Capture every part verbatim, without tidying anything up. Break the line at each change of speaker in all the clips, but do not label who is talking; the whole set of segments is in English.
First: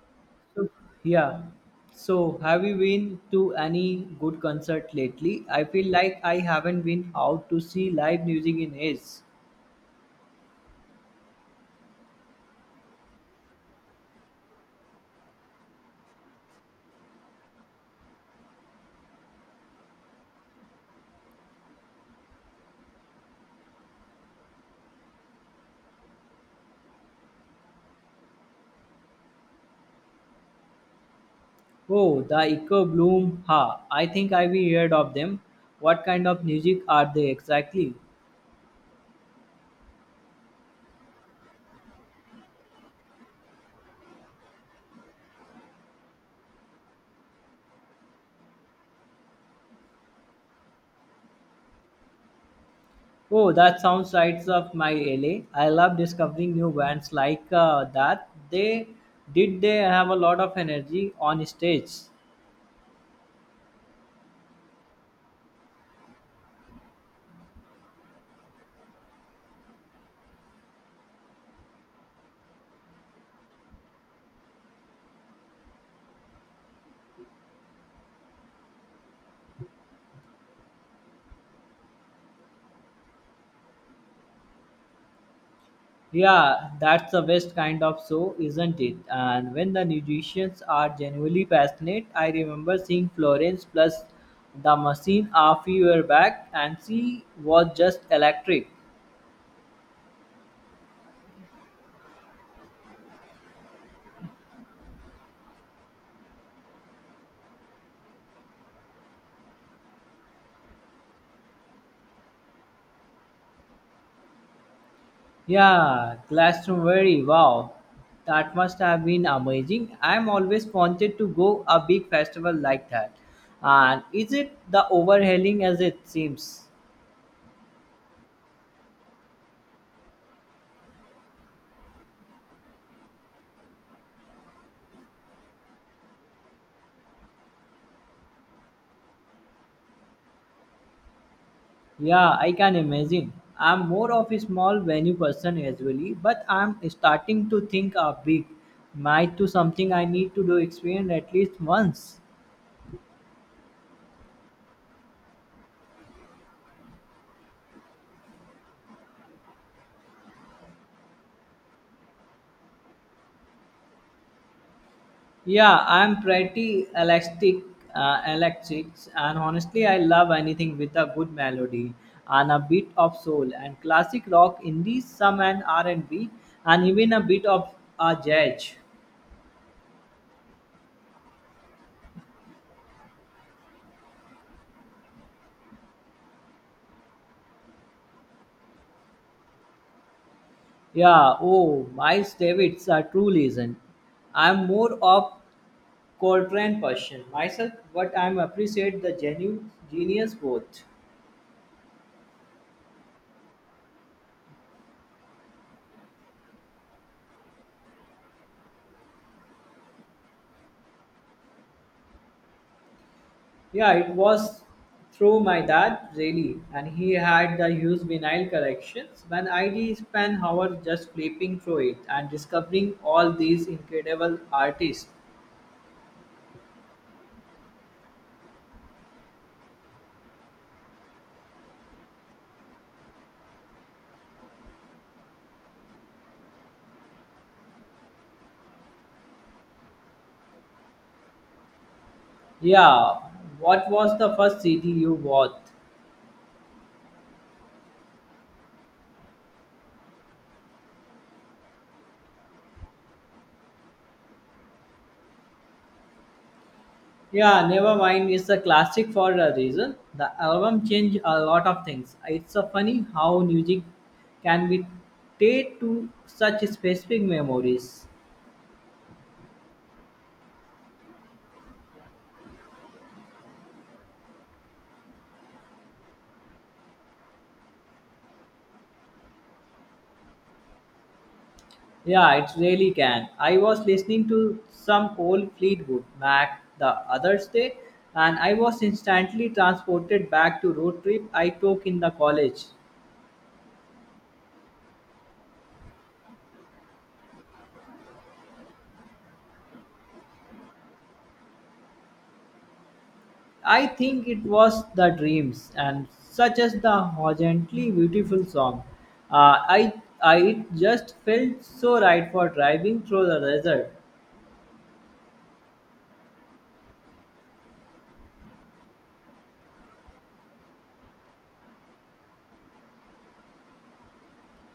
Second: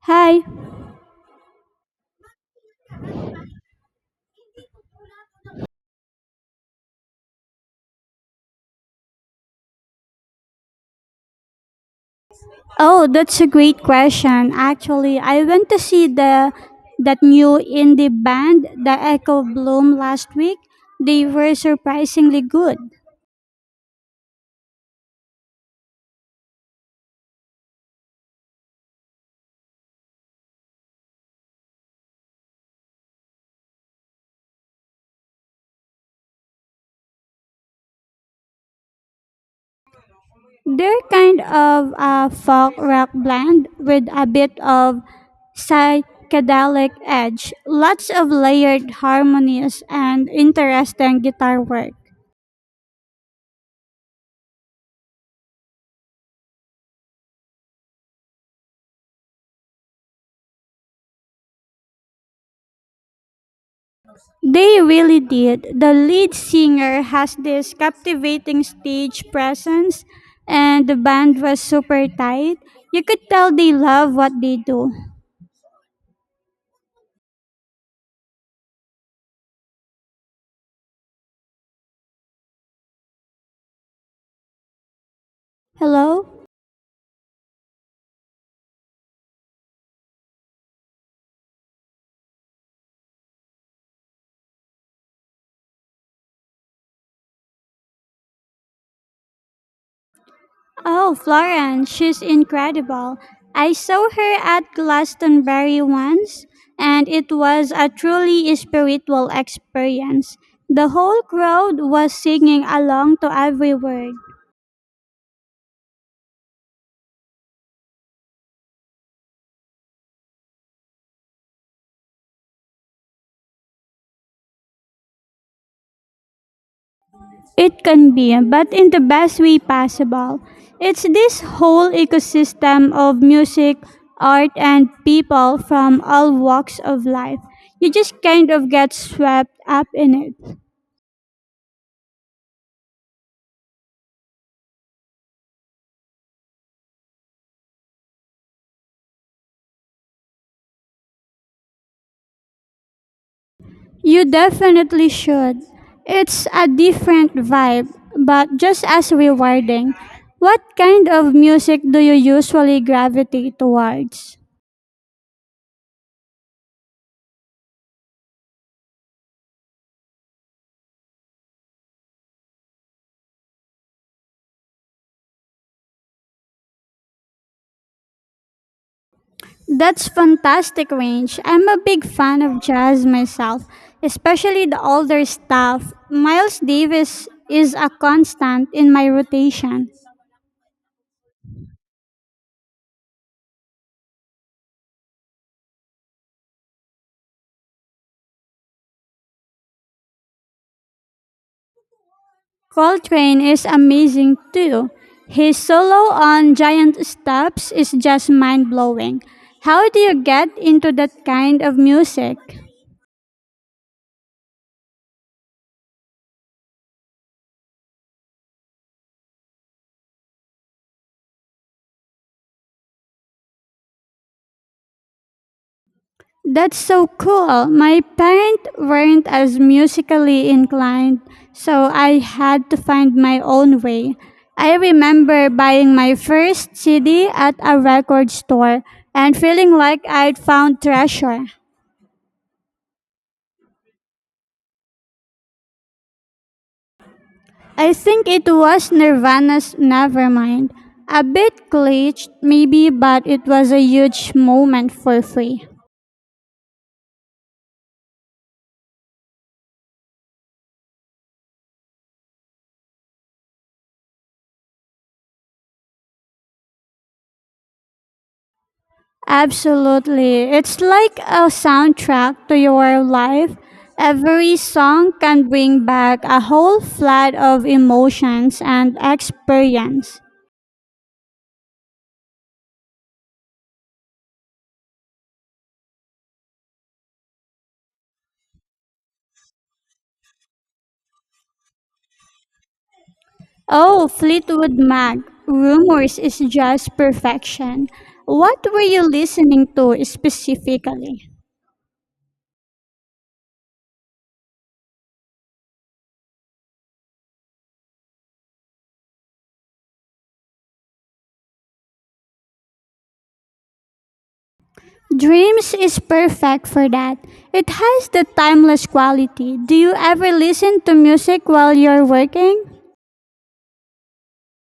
Hi.
So, yeah. So, have you been to any good concert lately? I feel like I haven't been out to see live music in ages.
Oh, that's a great question. Actually, I went to see the that new indie band, the Echo Bloom, last week. They were surprisingly good.
Oh, the Echo Bloom. Ha. I think I've heard of them. What kind of music are they exactly?
They're kind of a folk rock blend with a bit of psychedelic edge, lots of layered harmonies and interesting guitar work.
Oh, that sounds right up my alley. I love discovering new bands like uh, that. They did they have a lot of energy on stage.
They really did. The lead singer has this captivating stage presence, and the band was super tight. You could tell they love what they do. Hello?
Yeah, that's the best kind of show, isn't it? And when the musicians are genuinely passionate, I remember seeing Florence plus the machine a few year back, and she was just electric.
Oh, Florence, she's incredible. I saw her at Glastonbury once, and it was a truly spiritual experience. The whole crowd was singing along to every word.
Yeah, Glastonbury, wow, that must have been amazing. I'm always wanted to go a big festival like that. And is it the overhauling as it seems?
It can be, but in the best way possible. It's this whole ecosystem of music, art, and people from all walks of life. You just kind of get swept up in it.
Yeah, I can imagine. I'm more of a small venue person usually, but I'm starting to think a big might to something I need to do experience at least once.
You definitely should. It's a different vibe, but just as rewarding. What kind of music do you usually gravitate towards?
Yeah, I'm pretty elastic, uh, electric, and honestly, I love anything with a good melody and a bit of soul and classic rock, indie, some and R and B, and B, and even a bit of a jazz.
That's fantastic range. I'm a big fan of jazz myself, especially the older stuff. Miles Davis is a constant in my rotation.
Yeah, oh, Miles Davis, a true legend. I'm more of Coltrane Persian myself, but I am appreciate the genuine genius both.
Coltrane is amazing too. His solo on Giant Steps is just mind blowing. How do you get into that kind of music?
Yeah, it was through my dad really, and he had the huge vinyl collections. When I did spend hours just flipping through it and discovering all these incredible artists.
That's so cool. My parents weren't as musically inclined, so I had to find my own way. I remember buying my first C D at a record store and feeling like I'd found treasure.
Yeah, what was the first C D you bought?
I think it was Nirvana's Nevermind. A bit glitched, maybe, but it was a huge moment for free.
Yeah, Nevermind is a classic for a reason. The album changed a lot of things. It's a funny how music can be tied to such specific memories.
Absolutely. It's like a soundtrack to your life. Every song can bring back a whole flood of emotions and experience.
Yeah, it really can. I was listening to some old Fleetwood Mac the other day, and I was instantly transported back to road trip I took in the college.
Oh, Fleetwood Mac, Rumors is just perfection. What were you listening to specifically?
I think it was the dreams and such as the horizontally beautiful song. Uh, I, I it just felt so right for driving through the desert.
Dreams is perfect for that. It has the timeless quality. Do you ever listen to music while you're working?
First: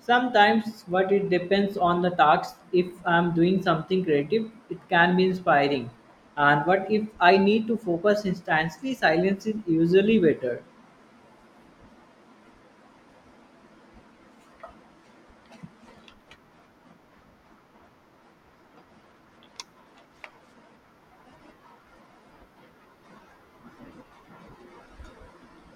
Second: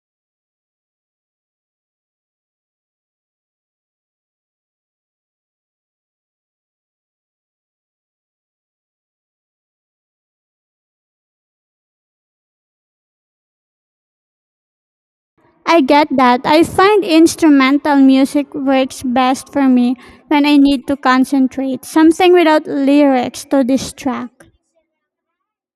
Sometimes, but it depends on the task. If I'm doing something creative, it can be inspiring. And but if I need to focus instantly, silence is usually better.
I get that. I find instrumental music works best for me when I need to concentrate, something without lyrics to distract.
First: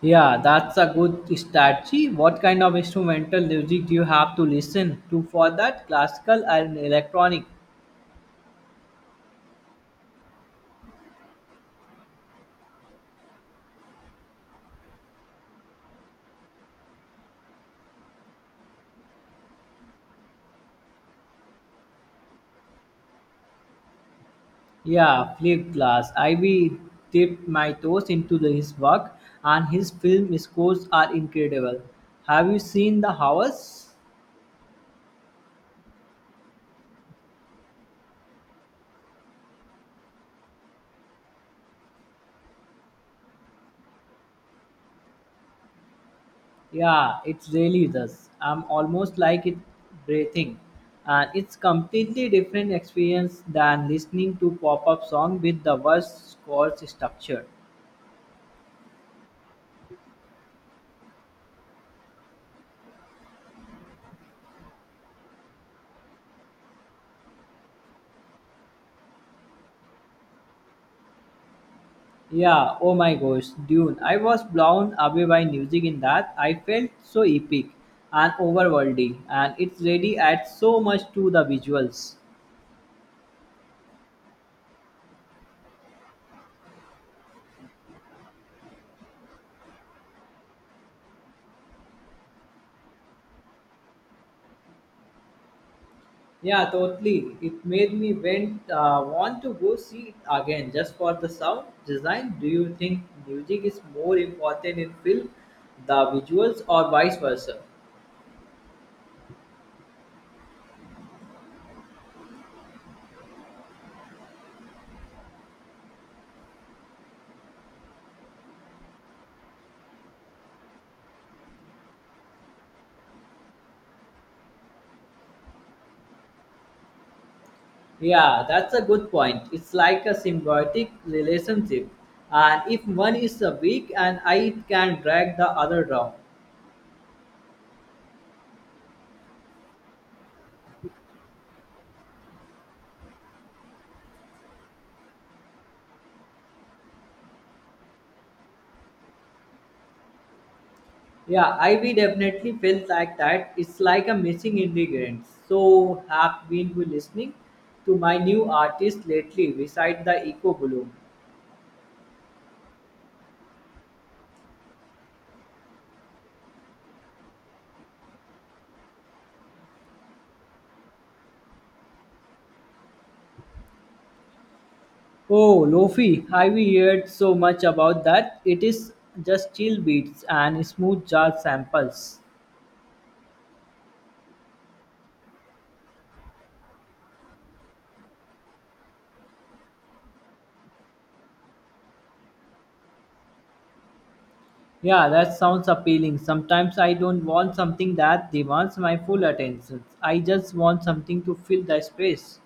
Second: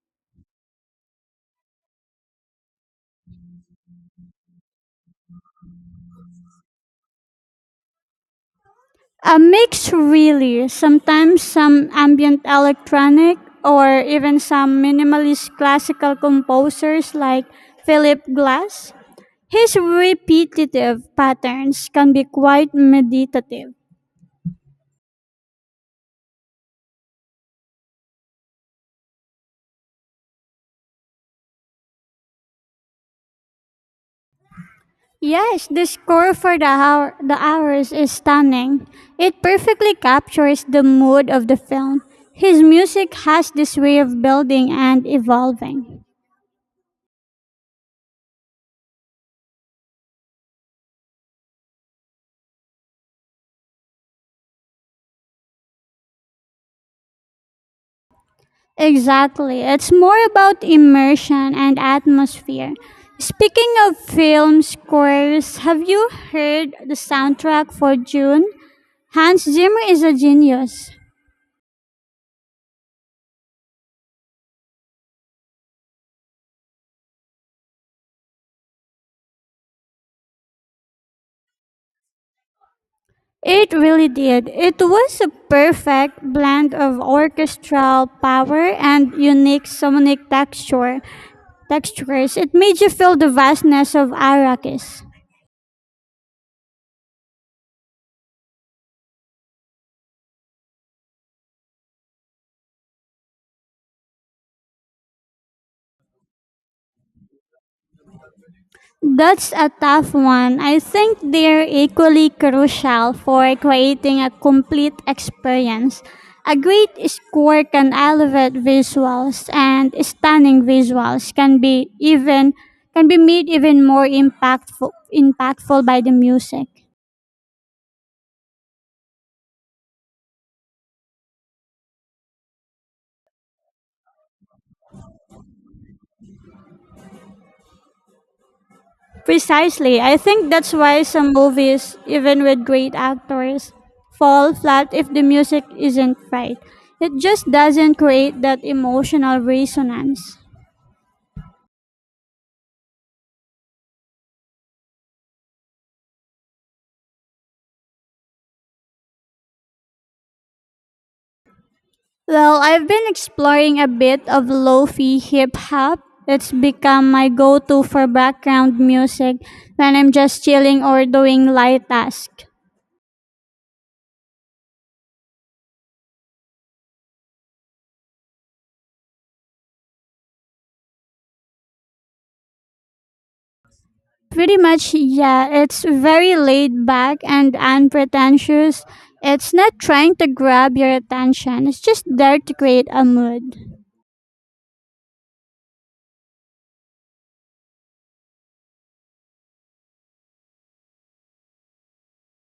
Yeah, that's a good strategy. What kind of instrumental music do you have to listen to for that? Classical and electronic?
A mix, really. Sometimes some ambient electronic or even some minimalist classical composers like Philip Glass. His repetitive patterns can be quite meditative.
Yeah, flip glass. Ivy dipped my toes into the- his work, and his film scores are incredible. Have you seen The Hours?
Yes, the score for the hour, the hours is stunning. It perfectly captures the mood of the film. His music has this way of building and evolving.
Yeah, it really does. I'm almost like it breathing. And it's completely different experience than listening to pop-up song with the worst score structure.
Exactly. It's more about immersion and atmosphere. Speaking of film scores, have you heard the soundtrack for June? Hans Zimmer is a genius.
Yeah, oh my gosh, Dune. I was blown away by music in that. I felt so epic and overworldy, and it really adds so much to the visuals.
It really did. It was a perfect blend of orchestral power and unique sonic texture. Textures. It made you feel the vastness of Arrakis.
Yeah, totally. It made me went, uh, want to go see it again just for the sound design. Do you think music is more important in film, the visuals, or vice versa?
That's a tough one. I think they're equally crucial for creating a complete experience. A great score can elevate visuals, and stunning visuals can be even can be made even more impactful impactful by the music.
Yeah, that's a good point. It's like a symbiotic relationship. And if one is uh, weak and I can drag the other down.
Precisely. I think that's why some movies, even with great actors, fall flat if the music isn't right. It just doesn't create that emotional resonance.
Yeah, I we definitely felt like that. It's like a missing ingredient. So have been you listening to my new artist lately beside the Eco Bloom.
Well, I've been exploring a bit of lo-fi hip hop. It's become my go-to for background music when I'm just chilling or doing light tasks.
Oh Lofi, have we heard so much about that? It is just chill beats and smooth jazz samples.
Pretty much, yeah. It's very laid back and unpretentious. It's not trying to grab your attention, it's just there to create a mood.
Yeah, that sounds appealing. Sometimes I don't want something that demands my full attention. I just want something to fill the space.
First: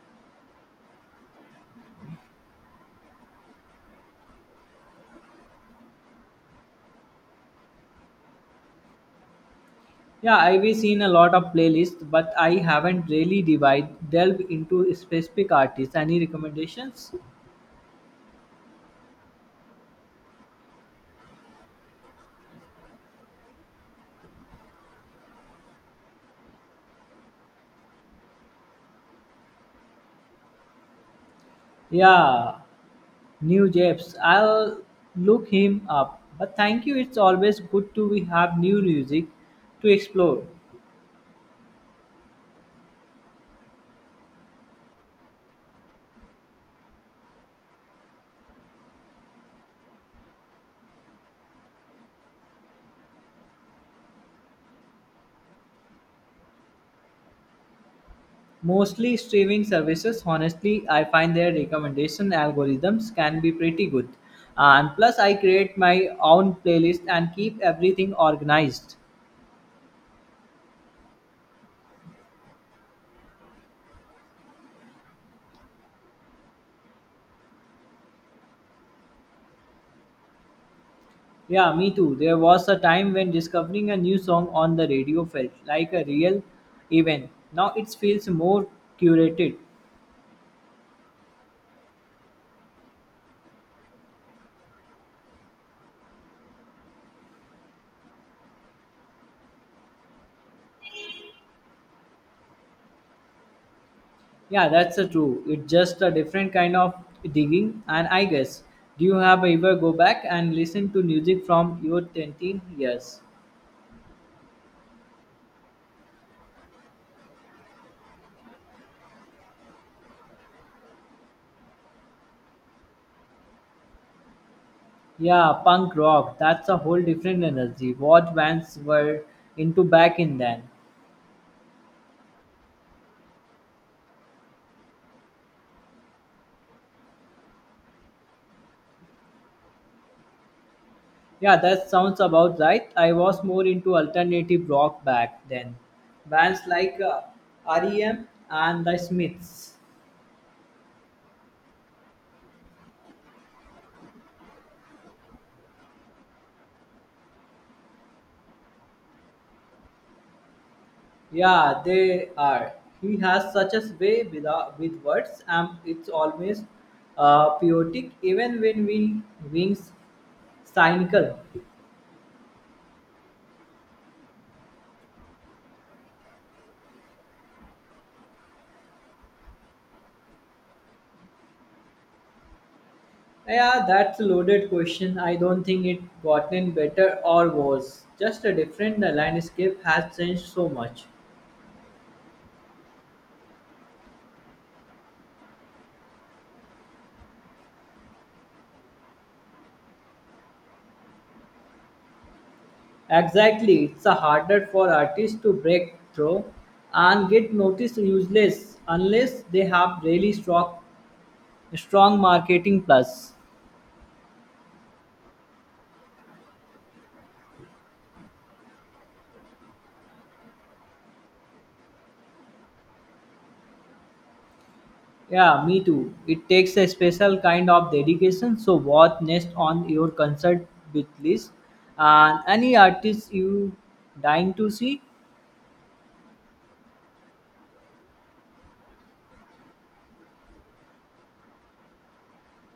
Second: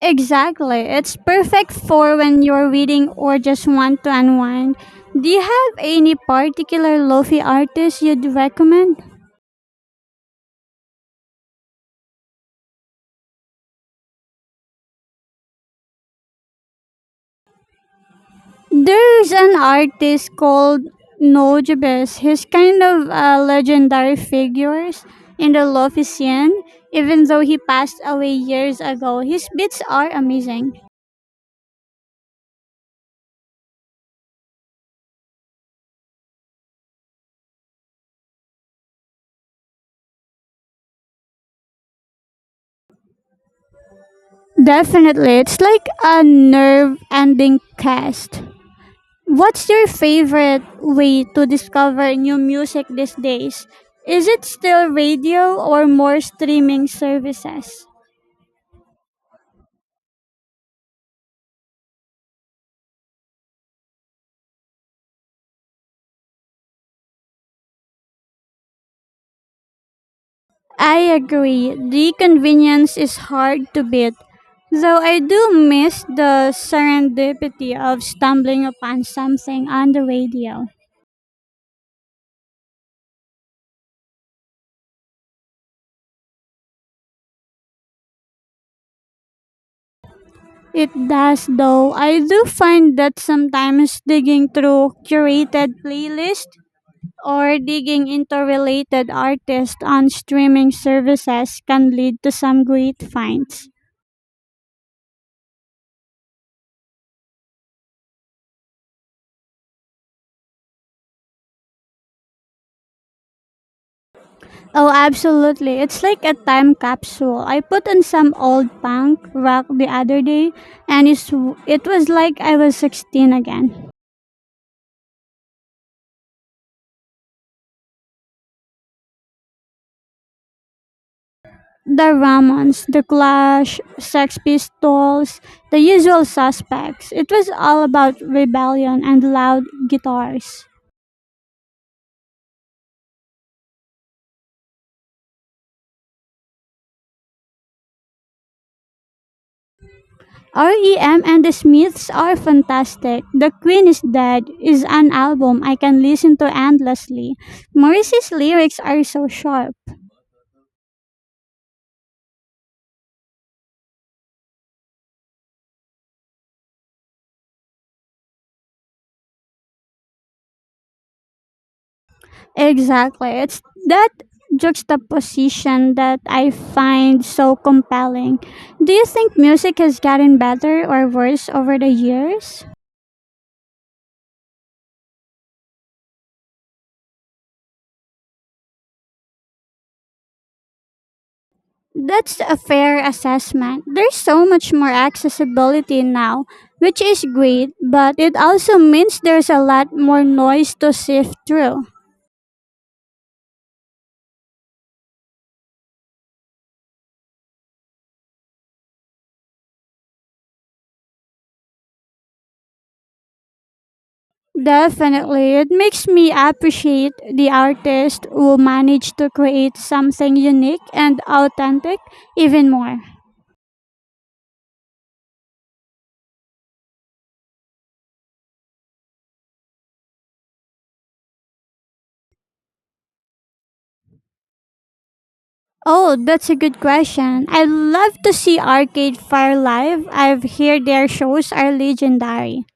Exactly. It's perfect for when you're reading or just want to unwind. Do you have any particular lofi artist you'd recommend?
Yeah, I've seen a lot of playlists, but I haven't really divide delve into specific artists. Any recommendations?
There's an artist called Nojabes. He's kind of a legendary figure in the lofi scene. Even though he passed away years ago, his beats are amazing.
Yeah, new Jeps. I'll look him up. But thank you. It's always good to we have new music to explore.
Definitely, it's like a nerve-ending cast. What's your favorite way to discover new music these days? Is it still radio or more streaming services?
Mostly streaming services, honestly, I find their recommendation algorithms can be pretty good. And plus, I create my own playlist and keep everything organized.
I agree. The convenience is hard to beat, though I do miss the serendipity of stumbling upon something on the radio.
Yeah, me too. There was a time when discovering a new song on the radio felt like a real event. Now it feels more curated.
It does, though. I do find that sometimes digging through curated playlists or digging into related artists on streaming services can lead to some great finds.
Yeah, that's a true. It's just a different kind of digging, and I guess. Do you have ever go back and listen to music from your ten years?
Oh, absolutely. It's like a time capsule. I put on some old punk rock the other day, and it's, it was like I was sixteen again.
Yeah, punk rock. That's a whole different energy. What bands were into back in then?
The Ramones, The Clash, Sex Pistols, the usual suspects. It was all about rebellion and loud guitars.
Yeah, that sounds about right. I was more into alternative rock back then. Bands like uh, R E M and The Smiths.
R E M and the Smiths are fantastic. The Queen is Dead is an album I can listen to endlessly. Morrissey's lyrics are so sharp.
Yeah, they are. He has such a way with, uh, with words, and it's always uh, poetic, even when we wings cynical.
Exactly. It's that juxtaposition that I find so compelling. Do you think music has gotten better or worse over the years?
Yeah, that's a loaded question. I don't think it gotten better or worse. Just a different the landscape has changed so much.
That's a fair assessment. There's so much more accessibility now, which is great, but it also means there's a lot more noise to sift through.
Exactly, it's a harder for artists to break through and get noticed useless unless they have really strong strong marketing plus.
Definitely. It makes me appreciate the artist who managed to create something unique and authentic even more.
Yeah, me too. It takes a special kind of dedication. So what next on your concert with list and any artist you dying to see?
Oh, that's a good question. I love to see Arcade Fire live. I've heard their shows are legendary.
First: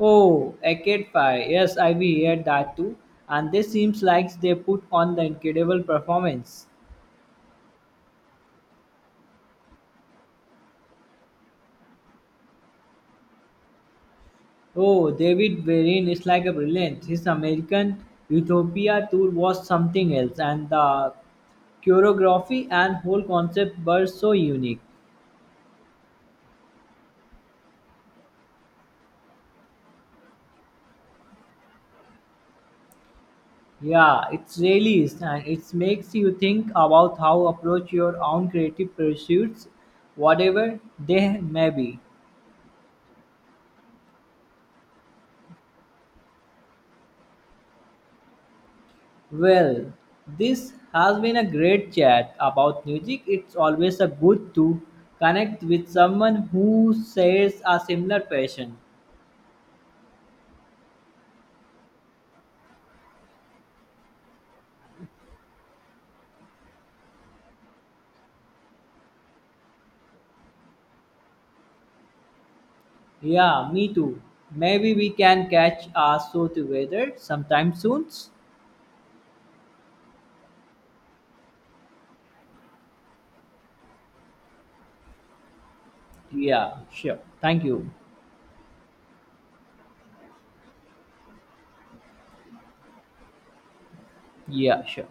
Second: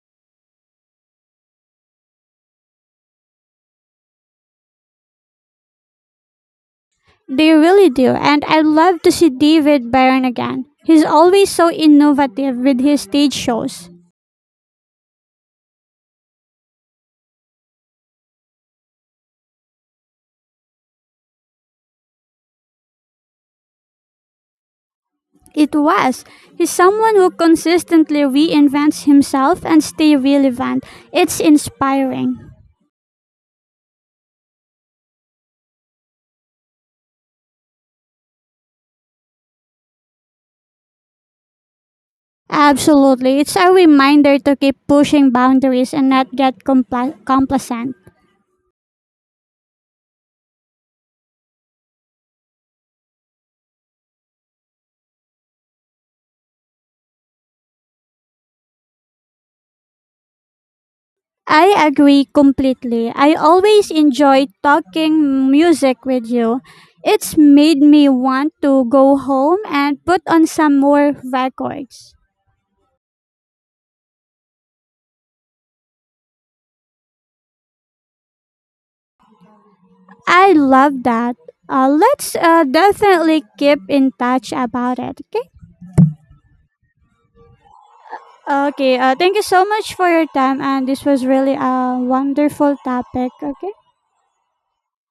Oh, Arcade Fire. Yes, I've heard that too. And this seems like they put on the incredible performance.
They really do, and I love to see David Byrne again. He's always so innovative with his stage shows.
Oh, David Varian is like a brilliant. His American Utopia tour was something else, and the choreography and whole concept were so unique.
It was. He's someone who consistently reinvents himself and stay relevant. It's inspiring.
Yeah, it really is, and it makes you think about how approach your own creative pursuits, whatever they may be.
Absolutely. It's a reminder to keep pushing boundaries and not get compla- complacent.
Well, this has been a great chat about music. It's always a good to connect with someone who shares a similar passion.
I agree completely. I always enjoy talking music with you. It's made me want to go home and put on some more records.
Yeah, me too. Maybe we can catch our show together sometime soon.
I love that. Uh, let's uh, definitely keep in touch about it, okay?
Yeah, sure. Thank you.
Okay, uh, thank you so much for your time, and this was really a wonderful topic, okay?
Yeah, sure.